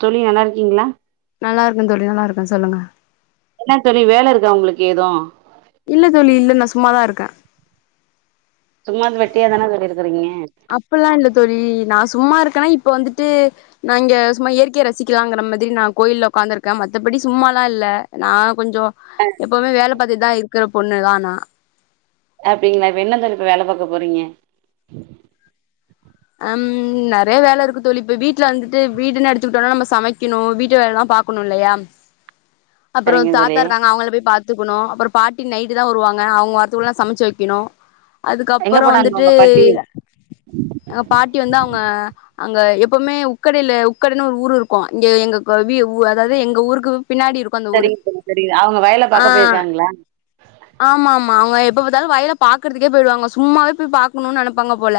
தோழி நல்லாருக்கீங்ளா நல்லாருக்க தோழி நல்லாருக்க சொல்லுங்க என்ன தோழி வேல இருக்கா உங்களுக்கு ஏது இல்ல தோழி இல்ல நா சும்மாதா இருக்கே சும்மா இருந் வெட்டியாதானா தோழி இரு அப்பில்லா இல்ல தோழி நா ஸ் சும்மா இருக்கனா இப்ப வந்துட்டு நா இங்க சும்மா இயற்கைய ரசிக்கலாங்கிற மாதிரி நா கோயில்ல உட்காந்துருக்க மத்தபடி இ சும்மாலா இல்ல நா கொஞ்சோ எப்போமே வேல பாத்துட்தா இருக்குற பொண்ணுதா நா அப்டிங்ளா இப்ப என்ன தோழி இப்ப வேல பாக்க போறீங்க அம் நெறய வேல இருக்கு தோழி இப்ப வீட்ல வந்துட்டு வீடுனு எடுத்துக்கிட்டோனா நம்ப சமைக்கிணு வீட்டு வேலல்லா பா பாக்குணு இல்லையா அப்றோ சரிங்க தோழி தாத்தா இருக்காங்க அவுங்கள போய் பாத் த்துக்குணு அப்றோ பாட்டி நைட்டு தா வருவாங்க அவுங்க வர்த்துக்குல்ல நா சமச்சி வக்கிணு எங்க அதுக்கப்பறோ போனாங்க வந்துட்டு உங்க பாட்டி அ பாட்டி வந்து அவுங்க அங்க எப்பமே உக்கடைல உக்கடைனு ஒரு ஊரு இருக்கு இங்க எங்க கொ வி உ அதாது எங்க ஊருக்கு பின்னாடி இருக்கு அந்த ஊரு சரிங்க தோழி சரிங்க அவங்க வயல ஆ பாக்க போயிருக்காங்களா ஆமா ஆமா அவுங்க எப் ப பாத்தாலு வயல பாக்குறதுக்கே போயிடுவாங்க சும்மாவே போய் பாக்கணுன் நெனப்பாங்க போல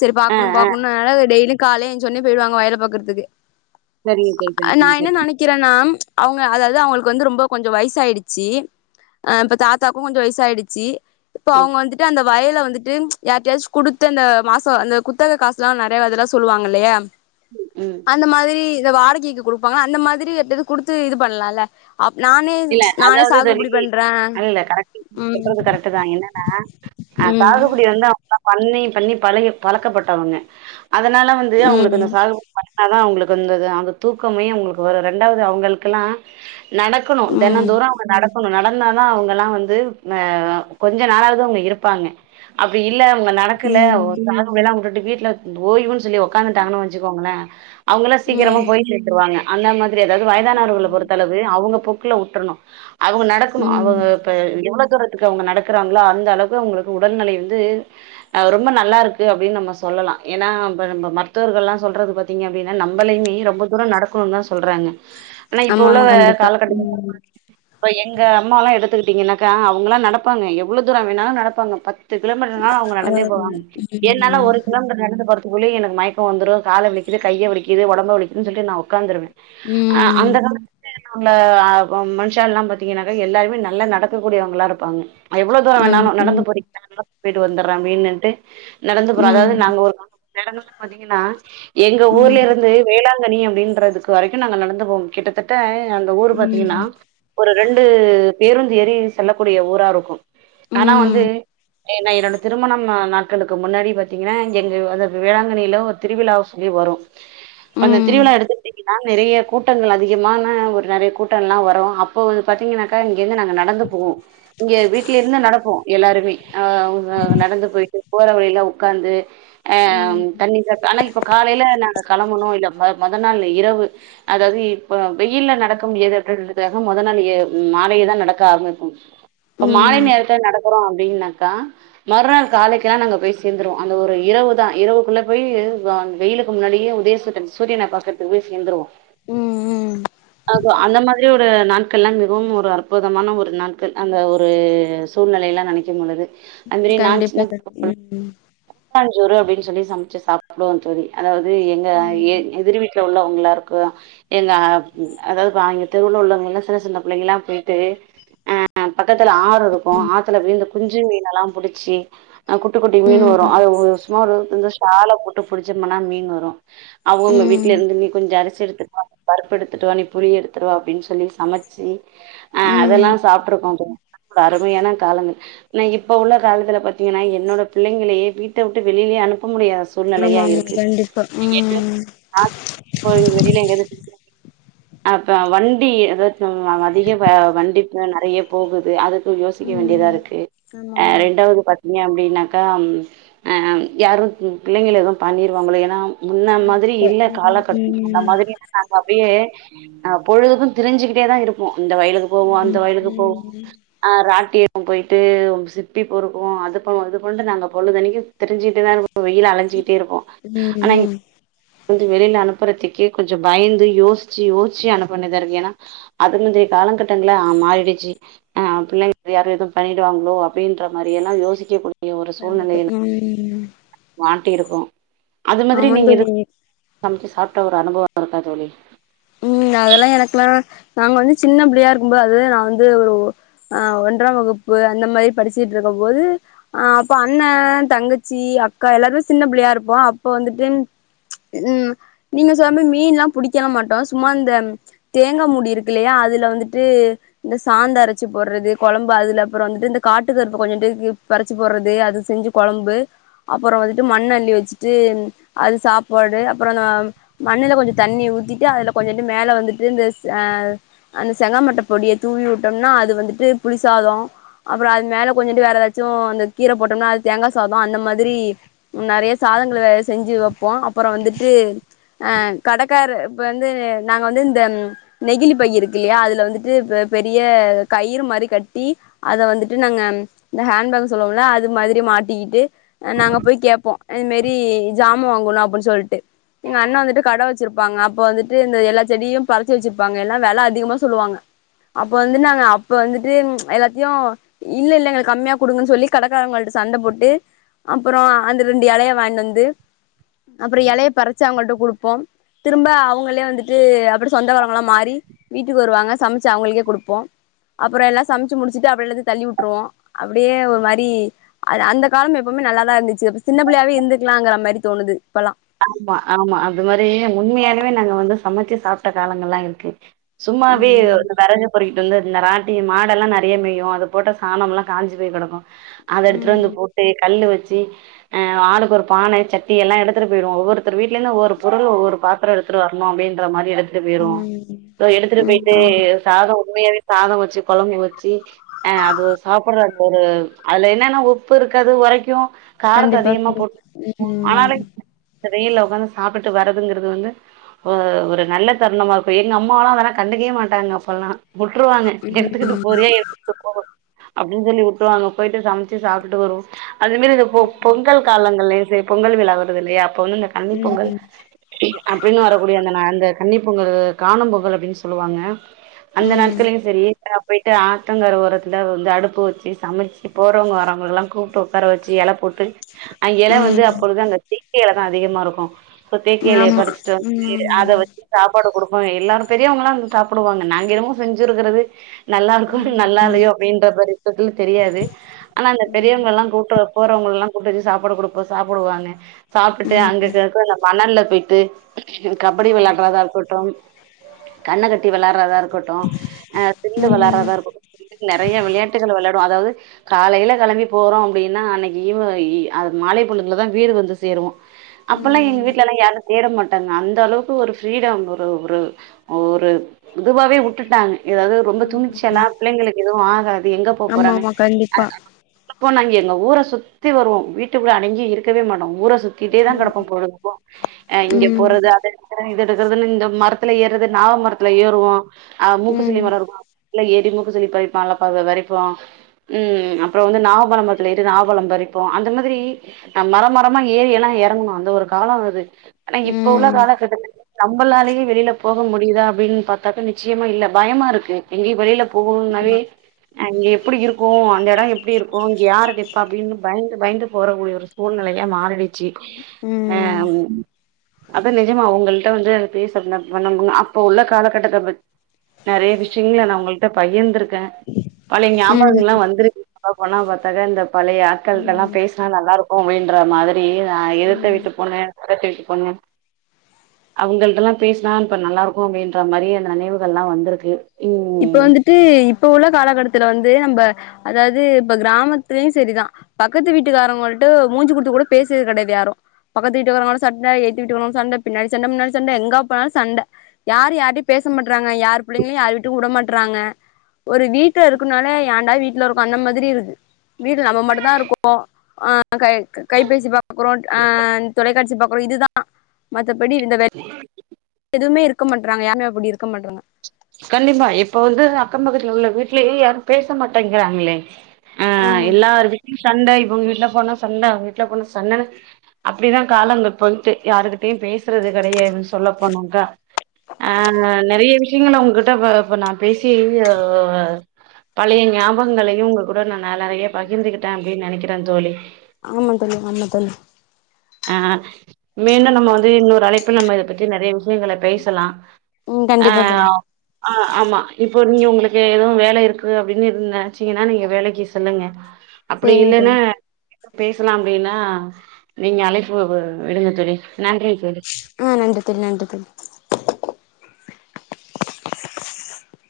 சேரி ஆ பாக்குணு ஆ பாக்குணு னால டெய்லி காலே ஏஞ்சொன்னே போயிடுவாங்க வயல பாக்குறதுக்கு சரிங்க தோழி நா சரிங்க என்ன தோழி நெனக்கிறனா அவுங்க அதாது அவுங்களுக்கு வந்து ரொம்ப கொஞ்ச வயசாயிடுச்சி ஆ இப்ப தாத்தாவுக்கு கொஞ்ச வய்சாயிடுச்சி இப்ப ம் அவுங்க வந்துட்டு அந்த வயல வந்துட்டு ச் யார்டையாச்சு குடுத்து அந்த மாஸ் தோ அந்த குத்தக காசுல்லா நெறயா அதெல்லா சொல்லுவாங்க இல்லையா ம் அந்த மாதிரி இநத வாடகைக்கு குடுப்பாங்க அந்த மாதிரி யார்டயாது குடுத்து இது பண்லால்ல அப் நானே இல்ல நானே அதாவது தோழி சாகுபடி பண்றே இல்ல கரெக்ட் நி ம் சொல்றது கரெக்ட்டுதா என்னனா ஆ ம் சாகுபடி வந்தா லா பண்ணி பண்ணி பழகி பழக்கப்பட்டவங்க அதனால வந்து அவுங்களுக்கு அந்த ம் சாகுபடி பண்ணா ணா அவுங்களுக்கு ந்தது அவுங்க தூக்கமே அவுங்களுக்கு வரு ரண்டாவது அவங்களுக்குல்லா நட க்குணு ம் தினந்தோரு அவுங்க நடக்கணு நட ன்னா தா அவுங்கலா வந்து ந கொஞ்ச நாளாவது அவுங்க இருப்பாங்க அப்டி இல்ல அவுங்க நடக்குல [unintelligible] உட்டுட்டு வீட்ல ஓய்வுனு சொல்லி ஒக்காந்துட்டாங்கன் வச்சுக்கோங்களே அவுங்கல்லா ம் சீக்கிரமா ம் போயி சேந்துருவாங்க அந்த மாதிரி அதாவது வயதானவர்கள பொறுத்தளவு அவுங்க க்ல உட்ரனு அவுங்க நடக்கணு ம் அவுங்க இப்ப எவ்வள தூரத்துக்கு அவுங்க நடக்றாங்களோ அந்த அளவுக்கு அவுங்களுக்கு உடல்நிலை வந்து அ ரொம்ப நல்லா இருக்கு அப்டின் நம்ம சொல் சொல்லலா ஏனா நம்ப மருத்துவர்கலா சொல்றது பாத்திங்க அப்டினா நம்பளையுமே ரொம்ப துரோ நடக்கணுதா சொல்றாங்க. ஆன இப்ப ஆமா ஆமா உள்ளவ கண்டிப்பா காலகட்ட ம் ப்ப எங்க அம்மலா எடுத்துக்கிட்டீங்கன்னாக்கா அவுங்கலா நடப்பாங்க எவ்ளோ தூர வேணாலு நடப்பாங்க பத் த்து கிலோ மீட்டர் நாளு அவுங்க ஆ நடந்தே போவாங்க என்னால ம் ஒரு கிலோமீட்டர் நடந்து போறத் புள்ளயே எனக்கு மயக்க வந்துரு கால வலிக்கிது கைய வலிக்கிது ஓடம்பு வலிக்குது சொல்டு நா உட்காந்துருவே ம் ங்ள அ ம் மனுஷால்லா பாத்தீங்கனாக்க எல்லாருமே நல்லா நடக்கக் கூடியவங்களா இருப்பாங்க எவ்ளோ தூர ஆமா வேணாலு நடந்து ம் போறீங்ளா நடந்து போயிட்டு வந்துர அப்டினுட்டு நடந்து போறோ அதாவது ம் நாங்க ஒரு [inaudible] [inaudible] பாத்தீங்கனா எங்க ம் ஊர்ல ம் இருந்து வேளா கனி அப்டின்றதுக்கு வரைக்கு நாங்க நடந்து போம் கிட்டத்தட்ட அந்த ஊர் ப திங்கனா ம் ஒரு ரெண்டு பேருந்து ஏறி செல்லக்கூடிய ஊரா இருக்கு ஆனா வந்து ம் ஏனா என்னோட திருமணம் நாட்களுக்கு முன்னாடி பாத்தீங்கனா எங்க அத வேளாங்கண்ணியில ஒரு திருவிழாவுக்கு வரு அந்த ம் திருவிழா எடுத்துகிட்டிங்னா நெறய கூட்டங்கள் அதிகமான ஒரு நிறைய கூட் ட்டல்லா வரு அப்போ பாத்தீங்கனாக்கா இங்கந்து நாங்க நடந்து போவோ இங்க வீட்லே இருந்து நடப்போ எல்லாருமே ஆ அவுக நடந்து போயிட்டு போற வழில ஒக்காந்து ஆ ம் தண்ணி சத்த ஆனா இப்ப காலையில நாங்க களம்பணு இல்ல ம் மொத நாள் இரவு அதாவ்து இப்ப வெயில்ல நடக்கும் ஏத [unintelligible] அதுவு மொத நாள் எ மாலைய தா நடக்க ஆரம்பிக்கு இப்ப மாலை ம் நேரத்தில் நடக்கறோ அப்டினாக்கா மறுநாள் காலைக்கெலா நாங்க போய் சேந்திருவோ அந்த ஒரு இரவு தா இரவுக்குள்ள போய் அந் வெயிலக்கு முன்னாடியே உதேசத்த சூரியன பக்கறத்துக் போய் சேந்துருவோ ம் அத அந்த மா ரி ஒரு நாட்கள்லா மிகவும் ஒரு அற்புதமான ஒரு நாட்கள் அந்த ஒரு சூழ்நிலையெலா நெனைக்கும் பொழுது அந்மாரி நா கண்டிப்பா சின்ன கண் [unintelligible] ம் கூட்டாஞ்சோறு அப்டின் சொல்லி சம்ச்சு சாப்டுவோ தோழி அதாவது எங்க எ ம் எதிர் வீட்ல உள்ள வங்களா இருக்கு எங்க அ எதாவ் வாங்கி தெருவுல உள்ளவங்கலா சின்ன சின்ன பிள்ளைங்கல்லா போய்ட்டு அ பக்கத்துல ஆறு இருக்கு ஆத்துல விழுந்து குஞ்சு மீன் எல்லா புடிச்சி அவ குட்டி குட்டி மீன் ம் வரு அது சும்மா ஒரு சால போட்டு புடிச்சோமன்னா மீன் வரு அவங்கவுங்க ம் வீட்ல இருந்து நீ கொஞ்ச அ ர்சி எடுத்துட்டு வா பருப்பு எடுத்துட்டு வா நீ புளி எடுத்துடுவா அப்டின் சொல்லி சமச்சி ஆ அதெல்லா ம் சாப்ட்ருக்கோ அருமையான காலங்கள் எனா இப்ப உள்ள காலத்துல பாத்தீங்கன்னா என்னோட பிள்ளைங்களையே வீட்ட வுட்டு வெளில்யே அனு ப்ப முடியாத ஆமா சூழ்நெலையா ஆமா இருக்கு கண்டிப்பா ம் [unintelligible] கோயில் வெளில எங்யாவ்து அப்ப வண்டி எ [unintelligible] அதிக வ வண்டிப்ப நெறைய போகுது அது தோ யோசிக்க வேண்டியதா ம் இருக்கு ஆமா அ ஆமா ரெண்டாவது பா ஏ அப்டினாக்கா ம் அ யாரு ம் பிள்ளைங்கல எதுவு பண்ணிருவாங்களோ ஏனா முன்ன மாதிரி கண்டிப்பா இல்ல ம் காலக்கட் அந்த ம் மாதிர [inaudible] நாங்க அப்டியே அ பொழுதுக்கு திரிஞ்சுகிட்டே தா இருப்போ இந்த வயலுக்கு போவோ அந்த ம் வயலுக்கு போவோ ஆ ராட்டி போய்ட்டு சிப்பி பொருக்குவோ அதுபோ இதுபண்டு நாங்க பொழுதன்னிக்கு திரிஞ்சிட்ட தா இருபோ வெயில அலஞ்சிட்டே இருப்போ ம் ஆனா ம் [unintelligible] வெளில அனுப் பறத்துக்கே கொஞ்ச பயந்து யோஸ்ச்சு யோஸ் ச்சு அனுப்ப வேண்டிதா இருக்கு ஏனா அது மாதிரி கால கட்டங்களா மாறிடுச்சு ஆ பிள்ளைங்க யாரு எது பண்ணிடுவாங்ளோ அப்டின்ற மாரியல்ல யோசிக்கக்கூடிய ஒரு கண்டிப்பா சூழ்நிலையில ம் வா டு இருக்கு அது மாதிரி ஆமா நீங்க இது தோழி சமச்சு சாப்ட ஒரு அனுபவ இருக்கா தோழி [inaudible] அதெல்ல எனக்குல்லா நாங் வந்து சின்ன பிள்ளையா இருக்கும்போது அது நா வந்து ஒரு அ ஒன்றா வகுப் பு அந்த மாரி படிச்சிட்ருக்குக போது அ அப்ப அண்ணா தங்கச்சி அக்கா எல்லாருமே சின்ன பிள்ளையா இருப்போ அப்ப வந்துட்டு ம் நீங்க சொல்ல மீன்லாம் புடிக்கெல மாட்டோ சும்மா இந்த தேங்கா மூடி இருக்கில்லயா அதுல வந்துட்டு இந்த சாந்த அரச்சு போடுறது கொழம் அதுல அப்புற வந்துட்டு இந்த காட்டு கருப்பு கொஞ்சுன்டுக்கு பறச்சு போட்றது அது செஞ்சு கொழம்பு அப்புறோ வந்துட்டு மண் அள்ளி வெச்சுட்டு அது சாப்பாடு அப்புற அந்த மண்ணுல கொஞ்சு தண்ணி ஊத்திட்டு அதுல கொஞ்சுண்டு மேல வந்துட்டு இந்த அ அந்த செங்காமட்ட பொடிய தூவி வுட்டம்னா அது வந்துட்டு புளிசா தோ அப்புற அது மேல கொஞ்சுண்டு வேற எதாச்சு இந்த கீர போட்டம்னா அத் தேங்கா சாதோ அந்த மாதிரி நெறைய சாதங்கள செஞ்சு வெப்போ அப்புற வந்துட்டு அ கடக்காரு இப்ப ந்து நாங்க வந்து இந்த நெகிலி பை இருக்கில்லியா அதுல வந்துட்டு ப பெரிய கயிறு மாரி கட்டி அத வந்துட்டு நாங்க இந்த ஹேண்பேக் சொல்லுவோல அது மாதிரி மாட்டிக்கிட்டு அ நாங்க போய் கேப்போ அ இந் மேரி ஜாமோ வாங்கணு அப்பன் சொல்ட்டு எங்க அண்ணா வந்துட்டு கட வெச்சிருப்பாங்க அப்போ வந்து ட்டு இந்த எல்லா செடியு பறிச்சி வெச்சிர்ப்பாங்க எல்லா வெல அதிகமா சொல்லுவாங்க அப்ப வந்து நாங்க அப்ப வந்துட்டு ம் எல்லாத்யோ இல்ல இல்ல எங்களுக் கம்மியா குடுங்கன் சொல்லி கடக்காரங்கள்ட சண்ட போட்டு அப்புறோ அந்த ரெண்டு எலைய வாய்ன் வந்து அப்புற எலைய பறச்சு அவங்கள்ட்ட குடுப்போம் திரும்ப அவு ங்களே வந்துட்டு அப்படி சொந்தகாரங்களா மாறி வீட்டுக் வருவாங்க சமச்சு அவுங்களுக்கே குடுப்போ‌ அப்பறோ எல்லா சம்ச்சு முடிச்சுட்டு அப்றோ எல்லாத்யு தள்ளி வுட்ருவோ அப்படியே ஒரு மாரி அ அந்த காலம் எப்பு மே நல்லாதா இருந்துச்சி இப்ப சின்ன பிள்ளையாவே இருந்துக்கலான்ற மாரி தோணுது இப்பல்லா ஆமா ஆமா அது மாரி உண்மையாலுமே நாங்க வந்து சமைச்சு சாப்ட காலங்கள்லா இருக்கு சும்மாவே ம் இந்த வெரகபொறக்கிட்டு வந்து இந்த ரான் அப்டி மாடெல்லா நறைய மேயு அது போட்ட சாணம்லா காஞ்சு போய் கெடக்கு அத எடுத்துட்டு ம் வந்து போட்டு கல்லு வச்சு அ ஆளுக்கு ஒரு பானை சட்டி எல்லா எடுத்துட்டு போயிருவோ ஒவ்வொருதர் வீட்லடயிருந்து ஒவ்வொரு பொருள் ஒவ்வொரு பாத்ரம் எடுத்துட்டு வர்னு அப்டின்ற மாரி எடுத்துட்டு போயிருவோ ம் இதோ எடுத்துட்டு ம் போயிட்டு ஆமா சாதோ உண்மையாவே சாதம் வச்சி கொழம்பு வச்சு அ அது சாப்புட்ற அந்த ஒரு அதுல என்னன்ன உப்பு இருக்காது உரைக்கு காரத்த கண்டிப்பா அதிகமா கண்டிப்பா போட்டு ம் ஆனாலு அந்த வெயில்ல ஒக்காந்து சாப்டுட்டு வரதுங்கிறது வந்து ஒ ஒரு நல்ல தருணமா இருக்கு எங்க அம்மாலா அதெல்லா கண்டுக்கவே மாட்டாங்க அப்பலா உட்ருவாங்க எடுத்துகுட்டு ம் போறியா எடுத்துக்கிட்டு போ அப்டின்னு சொல்லி உட்டுருவாங்க போய்ட்டு சமச்சு சாப்டுட்டு வருவோ அதுமாரி இந்த பொ ம் பொங்கல் காலங்கள்லேயோ செரி பொங்கல் விழா வருது இல்லையா இப்ப வந்து இந்த கன்னி ம் பொங்கல் ம் அப்டின்னு வரக்கூடிய அந்த நா கன்னி பொங்கலு காணும் பொங்கல் அப்டின்னு சொல்லுவாங்க அந்த ம் நாட்கள்லையு செரி போயிட்டு ஆத்தங்கர ஓரத்துல வந்து அடுப்பு வச்சு சமைச்சு போறவங்க வரவங்கல்லா கூப்டு ஒட்கார வச்சு எல போட்டு அங்கேல்ல வந்து அப்பொழுதுதா தேக்கு எல தா அதிகமா இருக்கு சோ தேக்கு எலைய ஆமா பறிச்சிட்டு வந்து ம் அத ம் வச்சு சாப்பாடு குடுப் எல்லாரும் பெரியவங்களாம் வந்து சாப்புடுவாங்க நாங்க என்னமோ செஞ்சி இருக்கறது நல்லா இருக்கோ நல்லா ம் இல்லையோ அப்டின்ற பக்குவத்துல தெரியாது ஆனா அந்த பெரியவங்க எல்லா கூப்டு போறவங்க வங்கல்லா கூட்டு வச்சி சாப்பாடு குடுப்போ சாப்புடுவாங்க ம் சாப்டுட்டு ம் அங்கக்க இருக அந்த மணல்ல போயிட்டு கபடி விளையாட்றதா இருக்கட்டும் கண்ண கட்டி விளாட்றதா இருக்கட்டு அ சில்லு ம் விளாட்றதா இருக்கட்டு டுகல் நறைய விளையாட்டுகள விளையாடுவோ அதாது காலைல களம்பி போறோ அப்டின்னா அன்னைக்கு ஈவ்வ ஈ மாலை பொழுதுலதா வீடு வந்து சேருவோ அப்பல்லா எங்க ம் வீட்லல்லா யான தேட மாட்டாங்க அந்த அளவுக்கு ஒரு ஃப்ரீடம் ஒரு ஒரு ஒரு ஒரு இதுவாவே உட்டுட்டாங்க ஏதாது ரொம்ப துணிச்சல பிள்ளைங்களுக்கு எதுவு ஆகாது எங்க போ ஆமா போறாங்க ஆமா கண்டிப்பா எப்போ நாங்க எங்க ஊர சுத்தி வருவோ வீட்டுகுள்ள அடங்கி இருக்கவே மாட்டோ ஊர சுத்திட்டே தா ம் கெடப்போ பொழுதுக்கு அ இங்க ம் போறது அத எடுக்குறே இத எடுக்கறது இந்த மரத்துல ஏறது நாவமரத்து ஏறுவோ மூக்குசளி ம் மரோ இருக்கு எற அப்டி மூக்குசளி பறிப்பான்ல பறிப்போ ம் அப்புறோ வந்து நாவபழமரத்துல ஏறி நாவபழம் பறிப்போ அந்த மாதிரி நா மரம்மரம மரம்மா ஏறி எல்லா எறங்கணு அந்த ஒரு காலோ அது ஆனா இப்ப உள்ள ம் காலகட்டத்துல நம்பளாலயே வெளில போ போக முடியுதா அப்டின்னு பாத்தாக்க நிச்சயமா இல்ல பயமா இருக்கு எங்கேயு வெளியில ஆமா போகணும்னாவே அங்க எப்டி இருக்கு அந்த எடோ எப்டி இருக்கு இங்க யாருக்கு நிப்ப அப்டின்னு பயந்து பயந்து போறக்கூடிய ஒரு சூழ்நிலைல யா மாறிடுச்சி அ ம் ம் அதா நிஜமா உங்கள்ட வந்து பேச நா பண்ணங்குவ அப்ப உள்ள காலகட்டத்த நறைய விஷயங்கள நா உங்கள்ட பகிர்ந்துயிருக் க பழய ம் ஆமா ஞபகங்கள்லா வந்திருக்கு சொல்ல போனா பாத்தாக்க இந்த பழைய ஆட்கள்கிட்டெல்லா ஆமா பேசுனா நல்லா இருக்கு அப்டின்ற மாரி நா எதுத்த ம் வீட்டு பொண்ணு பக்கத்துவீட்டு பொண்ணு அவுங்கள்டல்லா பேசுனா இப்ப நல்லா இருக்கு அப்டின்ற மாரி அந்த நினைவுகள்லா வந்திருக்கு இப்ப ம் வந்துட்டு இப்ப உள்ள காலகட்டத்துல வந்து நம்ப அதாது இப்ப கிராமத்துலயு செரிதா பக்கத்து வீட்டுக்காரவங்கள்ட மூஞ்சு குடுத்து கூட பேசறது கெடையாது யாரு பக்கத்து வீட்டுக்காரவங்களோட சண்ட எத்துவீட்காரங்களோட சண்ட பின்னாடி சண்ட முன்னாடி சண்ட எங்க போனாலு சண்ட யாரு யார்கிட்டயு பேச மாட் றாங்க யார் பிள்ளைங்களையு யார் வீட்டுக்கு உட மாட்றாங்க ஒரு வீட்டல இருக்குனால யாண்டா வீட் வீட்ல இருக்கு அந்த மாதிரி இருக்கு வீட்டுல நம்ம மட்டு தா இருக்கு கை கைபேசி பாக்றோ அ தொலைக்காட்சி பாக்றோ இதுதா மத் தபடி இந்த வெல் எதுமே இருக்க மாட்றாங்க யாருமே அப்டி இருக்க மாட்றாங்க கண்டிப்பா இப்ப வந்து அக்கம் பக்கத்துல உள்ள வீட்லையே யாரும் பேச மாட்டேங்கிறாங்ளே அ ஆமா எல்லாரு வீட்லியு சண்ட இவுங்க வீட்லப் போனா சொன்ன வீட்ல போனா சன்னனு அப்டிதா கால அங்க போயிட்டு யாருகிட்டியு பேஸ் சறது கெடையாது சொல்ல போனாக்கா அ நெறைய விஷ் ங்கன உங்ககிட்ட இப இப்ப நான் பேசி அ பழைய ஞாபங்களையு உங்க கூட நான் நா நெறைய பகிர்ந்துகிட்டே அப்டின் நெனைக்கிறே தோழி ஆமாந் தோழி ஆமா தோழி அ மேண்டு நம்ம வந்து இன்னொரு அழைப்பில் நம்ம இத பத்தி நெறைய வி ஷியங்கள பேசலா ம் அ கண்டிப்பா தோழி ஆ ஆமா இப்போ நீ உங்குளுக்கு எதவு வேல இருக்கு அப்டின் இருந் நெனச்சிங்கனா நீங்க வேலைக்கு செல்லுங்க அப்டி சேரிங்க தோழி இல்லனா பேசலா அப்டினா நீங்க அழைப்பு வி விடுங்க தோழி நன்றி தோழி அ நன்றி தோழி நன்றி தோழி